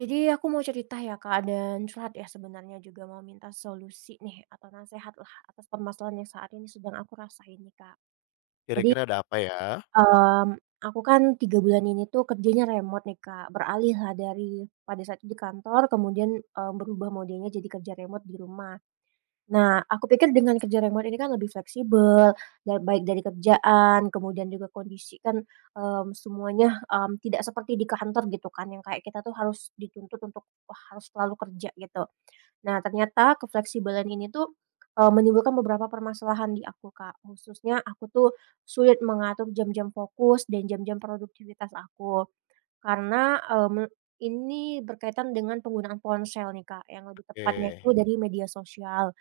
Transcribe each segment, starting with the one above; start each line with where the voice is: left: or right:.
right: Jadi aku mau cerita ya Kak dan curhat ya sebenarnya juga mau minta solusi nih atau nasehat lah atas permasalahan yang saat ini sedang aku rasain nih Kak. Jadi,
left: Kira-kira ada apa ya?
right: mmm, aku kan 3 bulan ini tuh kerjanya remote nih Kak, beralih lah dari pada saat di kantor kemudian, berubah modenya jadi kerja remote di rumah. Nah, aku pikir dengan kerja remote ini kan lebih fleksibel, dan baik dari kerjaan, kemudian juga kondisi kan, semuanya, tidak seperti di kantor gitu kan, yang kayak kita tuh harus dituntut untuk, wah harus selalu kerja gitu. Nah, ternyata kefleksibelan ini tuh, menimbulkan beberapa permasalahan di aku, Kak. Khususnya aku tuh sulit mengatur jam-jam fokus dan jam-jam produktivitas aku. Karena, mmm, ini berkaitan dengan penggunaan ponsel nih, Kak, yang lebih tepatnya
left: Oke,
right: itu dari media sosial.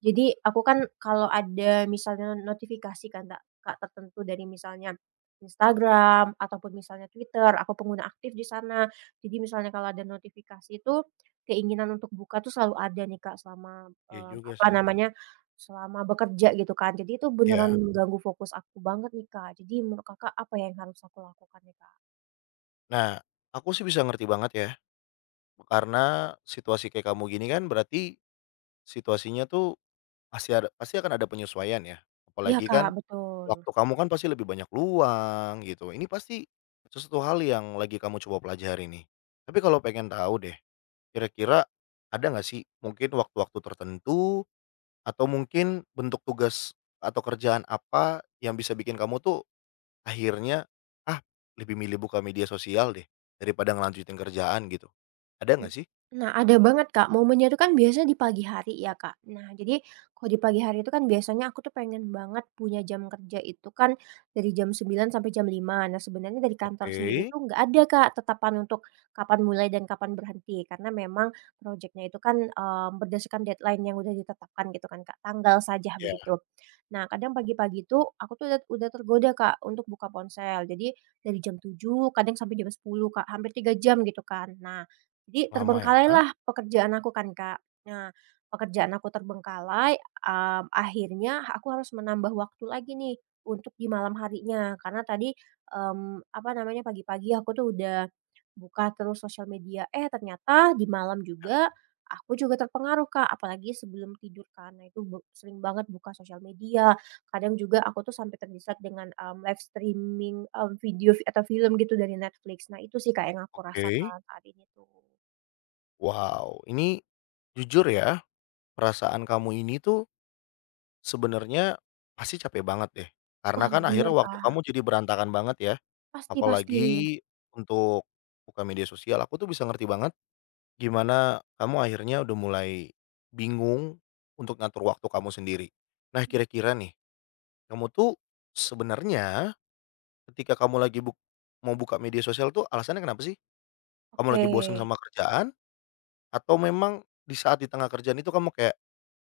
right: Jadi aku kan kalau ada misalnya notifikasi kan Kak Kak tertentu dari misalnya Instagram ataupun misalnya Twitter, aku pengguna aktif di sana. Jadi misalnya kalau ada notifikasi itu, keinginan untuk buka tuh selalu ada nih Kak selama,
left: iya
right: eee,
left: juga
right: apa
left: sih.
right: namanya, selama bekerja gitu kan. Jadi itu beneran
left: Ya.
right: mengganggu fokus aku banget nih Kak. Jadi menurut Kakak apa ya yang harus aku lakukan nih Kak?
left: Nah, aku sih bisa ngerti banget ya, karena situasi kayak kamu gini kan berarti situasinya tuh pasti akan ada penyesuaian ya.
right: Iya
left: Apalagi
right: Kak,
left: kan
right: betul.
left: waktu kamu kan pasti lebih banyak luang gitu. Ini pasti sesuatu hal yang lagi kamu coba pelajari nih. Tapi kalau pengen tahu deh, kira-kira ada nggak sih mungkin waktu-waktu tertentu atau mungkin bentuk tugas atau kerjaan apa yang bisa bikin kamu tuh akhirnya, ah, lebih milih buka media sosial deh, daripada ngelanjutin kerjaan gitu. Ada
right: Mmm,
left: nggak sih?
right: nah ada banget, Kak, momennya itu kan biasanya di pagi hari ya, Kak. Nah jadi kalau di pagi hari itu kan biasanya aku tuh pengen banget punya jam kerja itu kan dari jam 9 sampai jam 5. Nah sebenarnya dari kantor sendiri
left: Oke,
right: tuh nggak ada, Kak, tetapan untuk kapan mulai dan kapan berhenti karena memang proyeknya itu kan, berdasarkan deadline yang udah ditetapkan gitu kan, Kak, tanggal saja
left: ya.
right: begitu. Nah kadang pagi-pagi itu aku tuh udah tergoda, Kak, untuk buka ponsel. Jadi dari jam 7 kadang sampai jam 10 Kak, hampir 3 jam gitu kan. Nah jadi
left: Lama ya?
right: terbengkalailah pekerjaan aku kan, Kak. Nah, pekerjaan aku terbengkalai, akhirnya aku harus menambah waktu lagi nih untuk di malam harinya karena tadi, apa namanya, pagi-pagi aku tuh udah buka terus sosial media, eh ternyata di malam juga aku juga terpengaruh, Kak, apalagi sebelum tidur karena itu be sering banget buka sosial media, kadang juga aku tuh sampai terdesak dengan, live streaming, video atau film gitu dari Netflix. Nah itu sih, Kak, yang aku
left: Oke.
right: rasakan saat ini tuh.
left: Wow, ini jujur ya, perasaan kamu ini tuh sebenarnya pasti capek banget deh. Karena
right: Wah,
left: kan
right: bener,
left: akhirnya waktu kamu
right: Kak.
left: jadi berantakan banget ya,
right: Pasti, pasti.
left: apalagi untuk buka media sosial. Aku tuh bisa ngerti banget gimana kamu akhirnya udah mulai bingung untuk ngatur waktu kamu sendiri. Nah, kira-kira nih kamu tuh sebenarnya ketika kamu lagi buka media sosial tuh alasannya kenapa sih? Kamu
right: Oke,
left: lagi bosan sama kerjaan atau memang di saat di tengah kerjaan itu kamu kayak,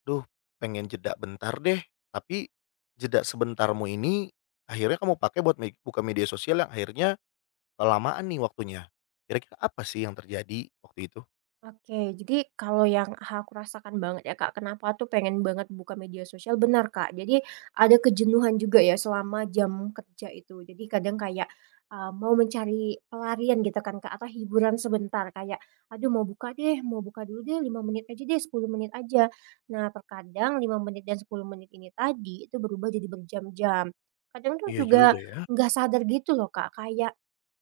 left: "Duh, pengen jeda bentar deh." Tapi jeda sebentarmu ini akhirnya kamu pakai buat buka media sosial yang akhirnya kelamaan nih waktunya. Kira-kira apa sih yang terjadi waktu itu?
right: oke. Jadi kalau yang aku rasakan banget ya, Kak, kenapa tuh pengen banget buka media sosial, benar, Kak. Jadi ada kejenuhan juga ya selama jam kerja itu. Jadi kadang kayak, mau mencari pelarian gitu kan, Kak, atau hiburan sebentar kayak, "Aduh mau buka deh, mau buka dulu deh 5 menit aja deh, 10 menit aja." Nah, terkadang 5 menit dan 10 menit ini tadi itu berubah jadi berjam-jam. Kadang tuh
left: Iya
right: juga
left: juga ya. Oke.
right: nggak sadar gitu loh, Kak, kayak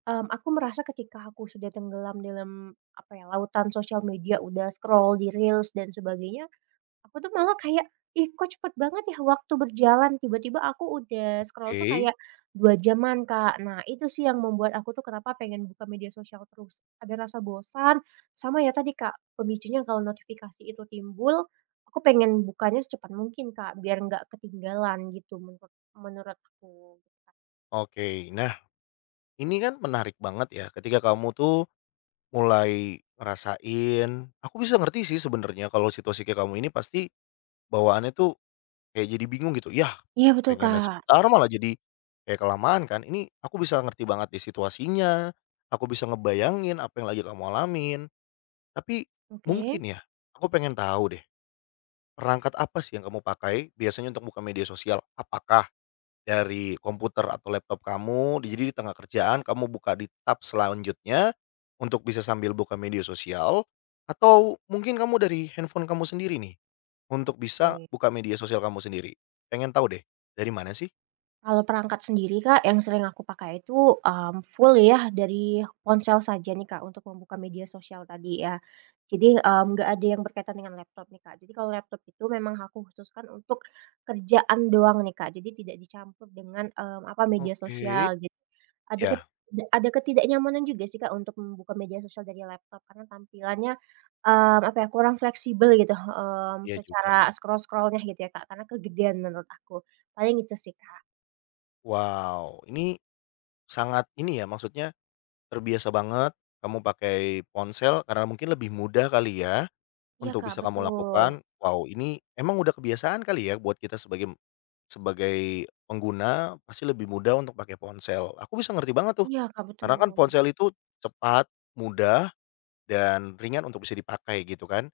right: Aku merasa ketika aku sudah tenggelam dalam, apa ya, lautan sosial media, udah scroll di reels dan sebagainya, aku tuh malah kayak, "Ih, kok cepet banget ya waktu berjalan?" Tiba-tiba aku udah scroll tuh
left: Oke.
right: kayak 2 jaman, Kak. Nah, itu sih yang membuat aku tuh kenapa pengen buka media sosial terus. Ada rasa bosan, sama ya tadi, Kak, pemicunya kalau notifikasi itu timbul, aku pengen bukanya secepat mungkin, Kak, biar nggak ketinggalan gitu menurut menurut aku.
left: Oke. Nah, ini kan menarik banget ya ketika kamu tuh mulai ngerasain aku bisa ngerti sih sebenarnya kalau situasi kayak kamu ini pasti bawaannya tuh kayak jadi bingung gitu, yah,
right: Iya, betul,
left: pengennya
right: Kak.
left: sebentar malah jadi kayak kelamaan kan. Ini aku bisa ngerti banget di situasinya, aku bisa ngebayangin apa yang lagi kamu alamin. Tapi
right: Oke.
left: mungkin ya, aku pengen tahu deh, perangkat apa sih yang kamu pakai biasanya untuk buka media sosial? Apakah dari komputer atau laptop kamu, jadi di tengah kerjaan kamu buka di tab selanjutnya, untuk bisa sambil buka media sosial, atau mungkin kamu dari handphone kamu sendiri nih, untuk bisa
right: Oke.
left: buka media sosial kamu sendiri? Pengen tahu deh, dari mana sih?
right: Kalau perangkat sendiri Kak, yang sering aku pakai itu, full ya dari ponsel saja nih Kak, untuk membuka media sosial tadi ya. Jadi, nggak ada yang berkaitan dengan laptop nih Kak. Jadi kalau laptop itu memang aku khususkan untuk kerjaan doang nih Kak, jadi tidak dicampur dengan, apa, media
left: Oke.
right: sosial. Jadi ada ket
left: Ya,
right: ada ketidaknyamanan juga sih Kak untuk membuka media sosial dari laptop karena tampilannya, apa ya, kurang fleksibel gitu,
left: iya juga.
right: secara scrollnya gitu ya Kak, karena kegedean menurut aku. Paling itu sih Kak.
left: Wow, ini sangat ini ya, maksudnya terbiasa banget kamu pakai ponsel karena mungkin lebih mudah kali ya,
right: Iya,
left: untuk
right: Kak,
left: bisa kamu
right: betul.
left: lakukan. Wow, ini emang udah kebiasaan kali ya buat kita sebagai Sebagai pengguna pasti lebih mudah untuk pakai ponsel. Aku bisa ngerti banget tuh,
right: Iya, Kak, betul.
left: karena kan
right: Pasti,
left: ponsel itu cepat, mudah, dan ringan untuk bisa dipakai gitu kan.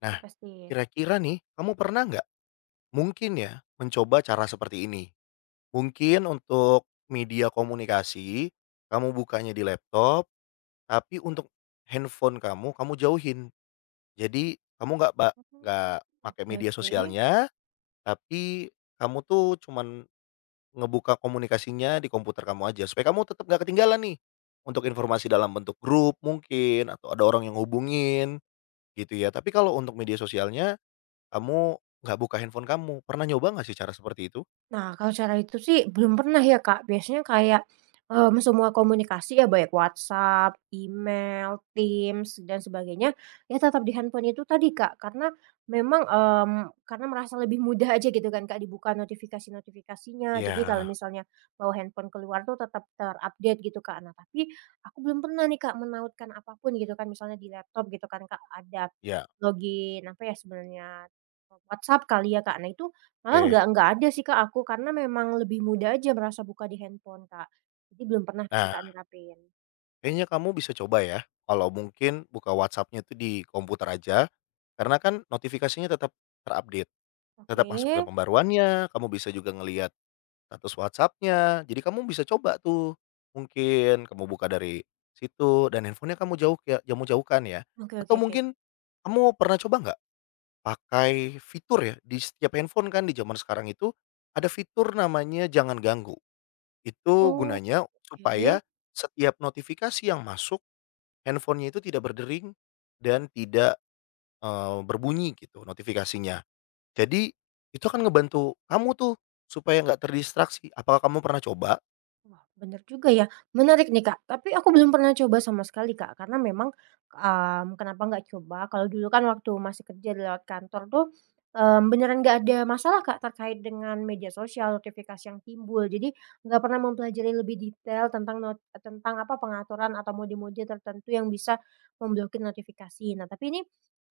left: Nah,
right: pasti.
left: kira-kira nih kamu pernah nggak mungkin ya mencoba cara seperti ini? Mungkin untuk media komunikasi kamu bukanya di laptop, tapi untuk handphone kamu, kamu jauhin. Jadi kamu nggak ba
right: Mhm,
left: nggak pakai
right: oke,
left: media
right: oke.
left: sosialnya, tapi kamu tuh cuman ngebuka komunikasinya di komputer kamu aja, supaya kamu tetap gak ketinggalan nih, untuk informasi dalam bentuk grup mungkin, atau ada orang yang hubungin gitu ya. Tapi kalau untuk media sosialnya, kamu nggak buka handphone kamu. Pernah nyoba nggak sih cara seperti itu?
right: Nah, kalau cara itu sih belum pernah ya, Kak. Biasanya kayak, semua komunikasi ya baik WhatsApp, email, Teams, dan sebagainya, ya tetap di handphone itu tadi, Kak. Karena memang, karena merasa lebih mudah aja gitu kan, Kak, dibuka notifikasi-notifikasinya. Jadi kalau
left: Ya,
right: misalnya bawa handphone keluar tuh tetap terupdate gitu, Kak. Nah, tapi aku belum pernah nih, Kak, menautkan apapun gitu kan, misalnya di laptop gitu kan, Kak, ada
left: ya,
right: login apa ya sebenarnya, WhatsApp kali ya, Kak. Nah, itu malah
left: oke.
right: nggak ada sih Kak aku, karena memang lebih mudah aja merasa buka di handphone Kak. Jadi belum pernah sih
left: Nah,
right: Kak nerapin.
left: kayaknya kamu bisa coba ya, kalau mungkin buka WhatsApp-nya itu di komputer aja, karena kan notifikasinya tetap terupdate, tetap
right: Oke,
left: masuk ke pembaruannya, kamu bisa juga ngelihat status WhatsApp-nya, jadi kamu bisa coba tuh, mungkin kamu buka dari situ dan handphonenya kamu jauh ya kamu jauhkan ya,
right: oke, oke,
left: atau
right: oke.
left: mungkin kamu pernah coba nggak pakai fitur ya di setiap handphone kan di zaman sekarang itu ada fitur namanya jangan ganggu. Itu
right: Oke.
left: gunanya supaya setiap notifikasi yang masuk handphonenya itu tidak berdering dan tidak, berbunyi gitu notifikasinya. Jadi itu akan ngebantu kamu tuh supaya nggak terdistraksi. Apakah kamu pernah coba?
right: Wah, bener juga ya. Menarik nih, Kak. Tapi aku belum pernah coba sama sekali, Kak. Karena memang, kenapa nggak coba, kalau dulu kan waktu masih kerja di lewat kantor tuh, beneran nggak ada masalah, Kak, terkait dengan media sosial, notifikasi yang timbul. Jadi nggak pernah mempelajari lebih detail tentang not tentang apa, pengaturan atau mode-mode tertentu yang bisa memblokir notifikasi. Nah, tapi ini,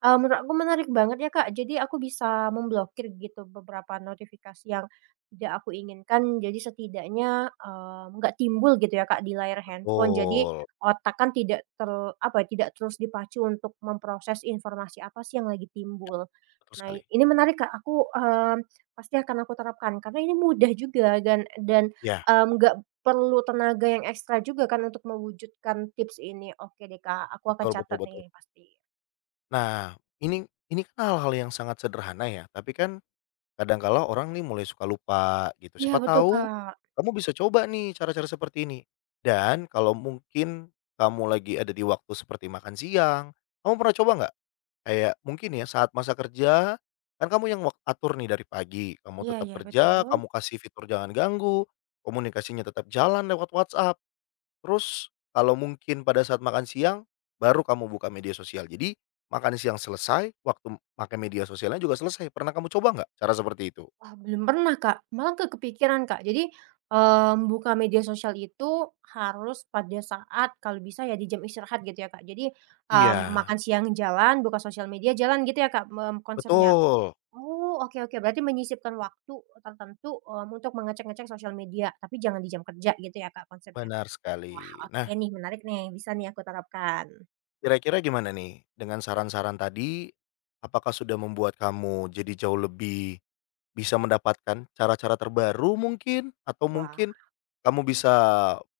right: eee, menurut aku menarik banget ya, Kak. Jadi aku bisa memblokir gitu beberapa notifikasi yang tidak aku inginkan, jadi setidaknya, nggak timbul gitu ya, Kak, di layar handphone. Jadi
left: Betul.
right: otak kan tidak ter apa ya, tidak terus dipacu untuk memproses informasi apa sih yang lagi timbul.
left: Betul
right: Nah,
left: sekali.
right: ini menarik, Kak, aku, pasti akan aku terapkan karena ini mudah juga dan dan,
left: Iya,
right: mmm, nggak perlu tenaga yang ekstra juga kan untuk mewujudkan tips ini. Oke deh, Kak, aku akan
left: betul betul
right: catat
left: betul.
right: nih pasti.
left: Nah, ini ini kan hal-hal yang sangat sederhana ya, tapi kan kadang kala orang nih mulai suka lupa gitu.
right: Iya
left: Siapa
right: betul,
left: tahu
right: Kak.
left: kamu bisa coba nih cara-cara seperti ini. Dan kalau mungkin kamu lagi ada di waktu seperti makan siang, kamu pernah coba nggak? Kayak mungkin ya saat masa kerja, kan kamu yang atur nih dari pagi, kamu
right: Iya,
left: tetap
right: iya,
left: kerja,
right: betul.
left: kamu kasih fitur jangan ganggu, komunikasinya tetap jalan lewat WhatsApp. Terus kalau mungkin pada saat makan siang, baru kamu buka media sosial. Jadi, makan siang selesai, waktu pakai media sosialnya juga selesai. Pernah kamu coba nggak cara seperti itu?
right: Wah, belum pernah, Kak. Malah nggak kepikiran, Kak. Jadi, buka media sosial itu harus pada saat kalau bisa ya di jam istirahat gitu ya, Kak. Jadi,
left: Iya.
right: makan siang jalan, buka sosial media jalan gitu ya, Kak, konsepnya?
left: Betul,
right: Oh, oke, oke. Berarti menyisipkan waktu tertentu, untuk mengecek-ngecek sosial media, tapi jangan di jam kerja gitu ya, Kak, konsepnya?
left: benar
right: Wah,
left: sekali.
right: oke
left: Nah,
right: nih, menarik nih. Bisa nih aku terapkan.
left: kira-kira gimana nih dengan saran-saran tadi, apakah sudah membuat kamu jadi jauh lebih bisa mendapatkan cara-cara terbaru mungkin, atau
right: Wah,
left: mungkin kamu
right: oke.
left: bisa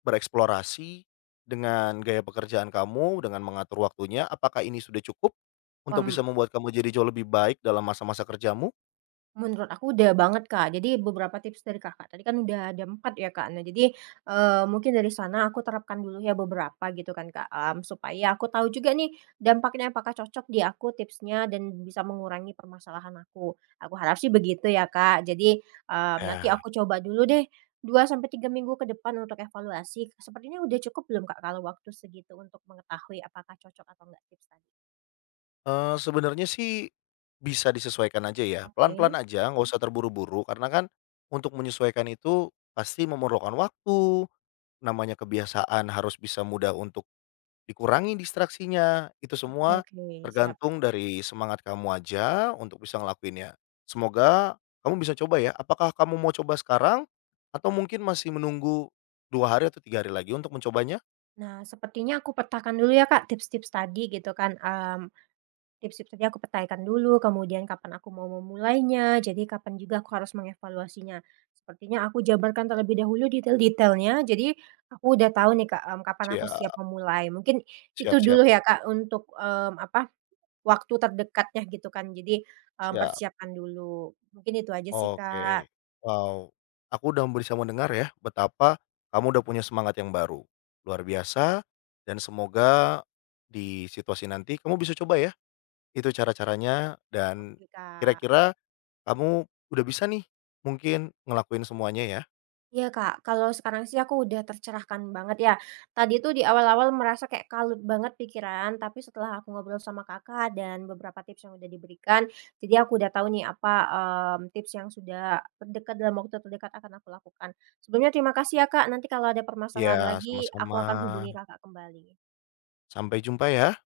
left: bereksplorasi dengan gaya pekerjaan kamu, dengan mengatur waktunya. Apakah ini sudah cukup untuk bisa
right: Mmm.
left: membuat kamu jadi jauh lebih baik dalam masa-masa kerjamu?
right: Menurut aku udah banget, Kak. Jadi beberapa tips dari Kakak tadi kan udah ada 4 ya, Kak. Nah jadi, mungkin dari sana aku terapkan dulu ya beberapa gitu kan, Kak, supaya aku tahu juga nih dampaknya apakah cocok di aku tipsnya dan bisa mengurangi permasalahan aku. Aku harap sih begitu ya, Kak. Jadi, nanti
left: Ya.
right: aku coba dulu deh 2 sampai 3 minggu ke depan untuk evaluasi. Sepertinya udah cukup belum, Kak, kalau waktu segitu untuk mengetahui apakah cocok atau enggak tips tadi?
left: Sebenarnya sih bisa disesuaikan aja ya, pelan-pelan
right: Oke.
left: aja, nggak
right: Mhm.
left: usah terburu-buru, karena kan untuk menyesuaikan itu pasti memerlukan waktu, namanya kebiasaan harus bisa mudah untuk dikurangi distraksinya, itu
right: Oke,
left: semua
right: oke, siap.
left: tergantung dari semangat kamu aja untuk bisa ngelakuinnya. Semoga kamu bisa coba ya. Apakah kamu mau coba sekarang atau mungkin masih menunggu 2 hari atau 3 hari lagi untuk mencobanya?
right: Nah, sepertinya aku petakan dulu ya Kak, tips-tips tadi gitu kan, tips-tips tadi aku petaikan dulu, kemudian kapan aku mau memulainya, jadi kapan juga aku harus mengevaluasinya. Sepertinya aku jabarkan terlebih dahulu detail-detailnya, jadi aku udah tahu nih Kak, kapan aku siap
left: Siap,
right: memulai. Mungkin itu
left: siap, siap,
right: dulu ya Kak, untuk, apa, waktu terdekatnya gitu kan, jadi,
left: siap.
right: persiapkan dulu. Mungkin itu aja sih Kak.
left: Oke. Wow, aku udah bisa mendengar ya betapa kamu udah punya semangat yang baru. Luar biasa, dan semoga di situasi nanti kamu bisa coba ya itu cara-caranya dan
right: Oke Kak.
left: kira-kira kamu udah bisa nih, mungkin ngelakuin semuanya ya.
right: Iya, Kak, kalau sekarang sih aku udah tercerahkan banget ya. Tadi tuh di awal-awal merasa kayak kalut banget pikiran, tapi setelah aku ngobrol sama Kakak dan beberapa tips yang udah diberikan, jadi aku udah tahu nih apa, tips yang sudah terdekat dalam waktu terdekat akan aku lakukan. Sebelumnya terima kasih ya, Kak, nanti kalau ada permasalahan
left: Ya,
right: lagi aku
left: sama-sama.
right: akan hubungi Kakak kembali.
left: Sampai jumpa ya.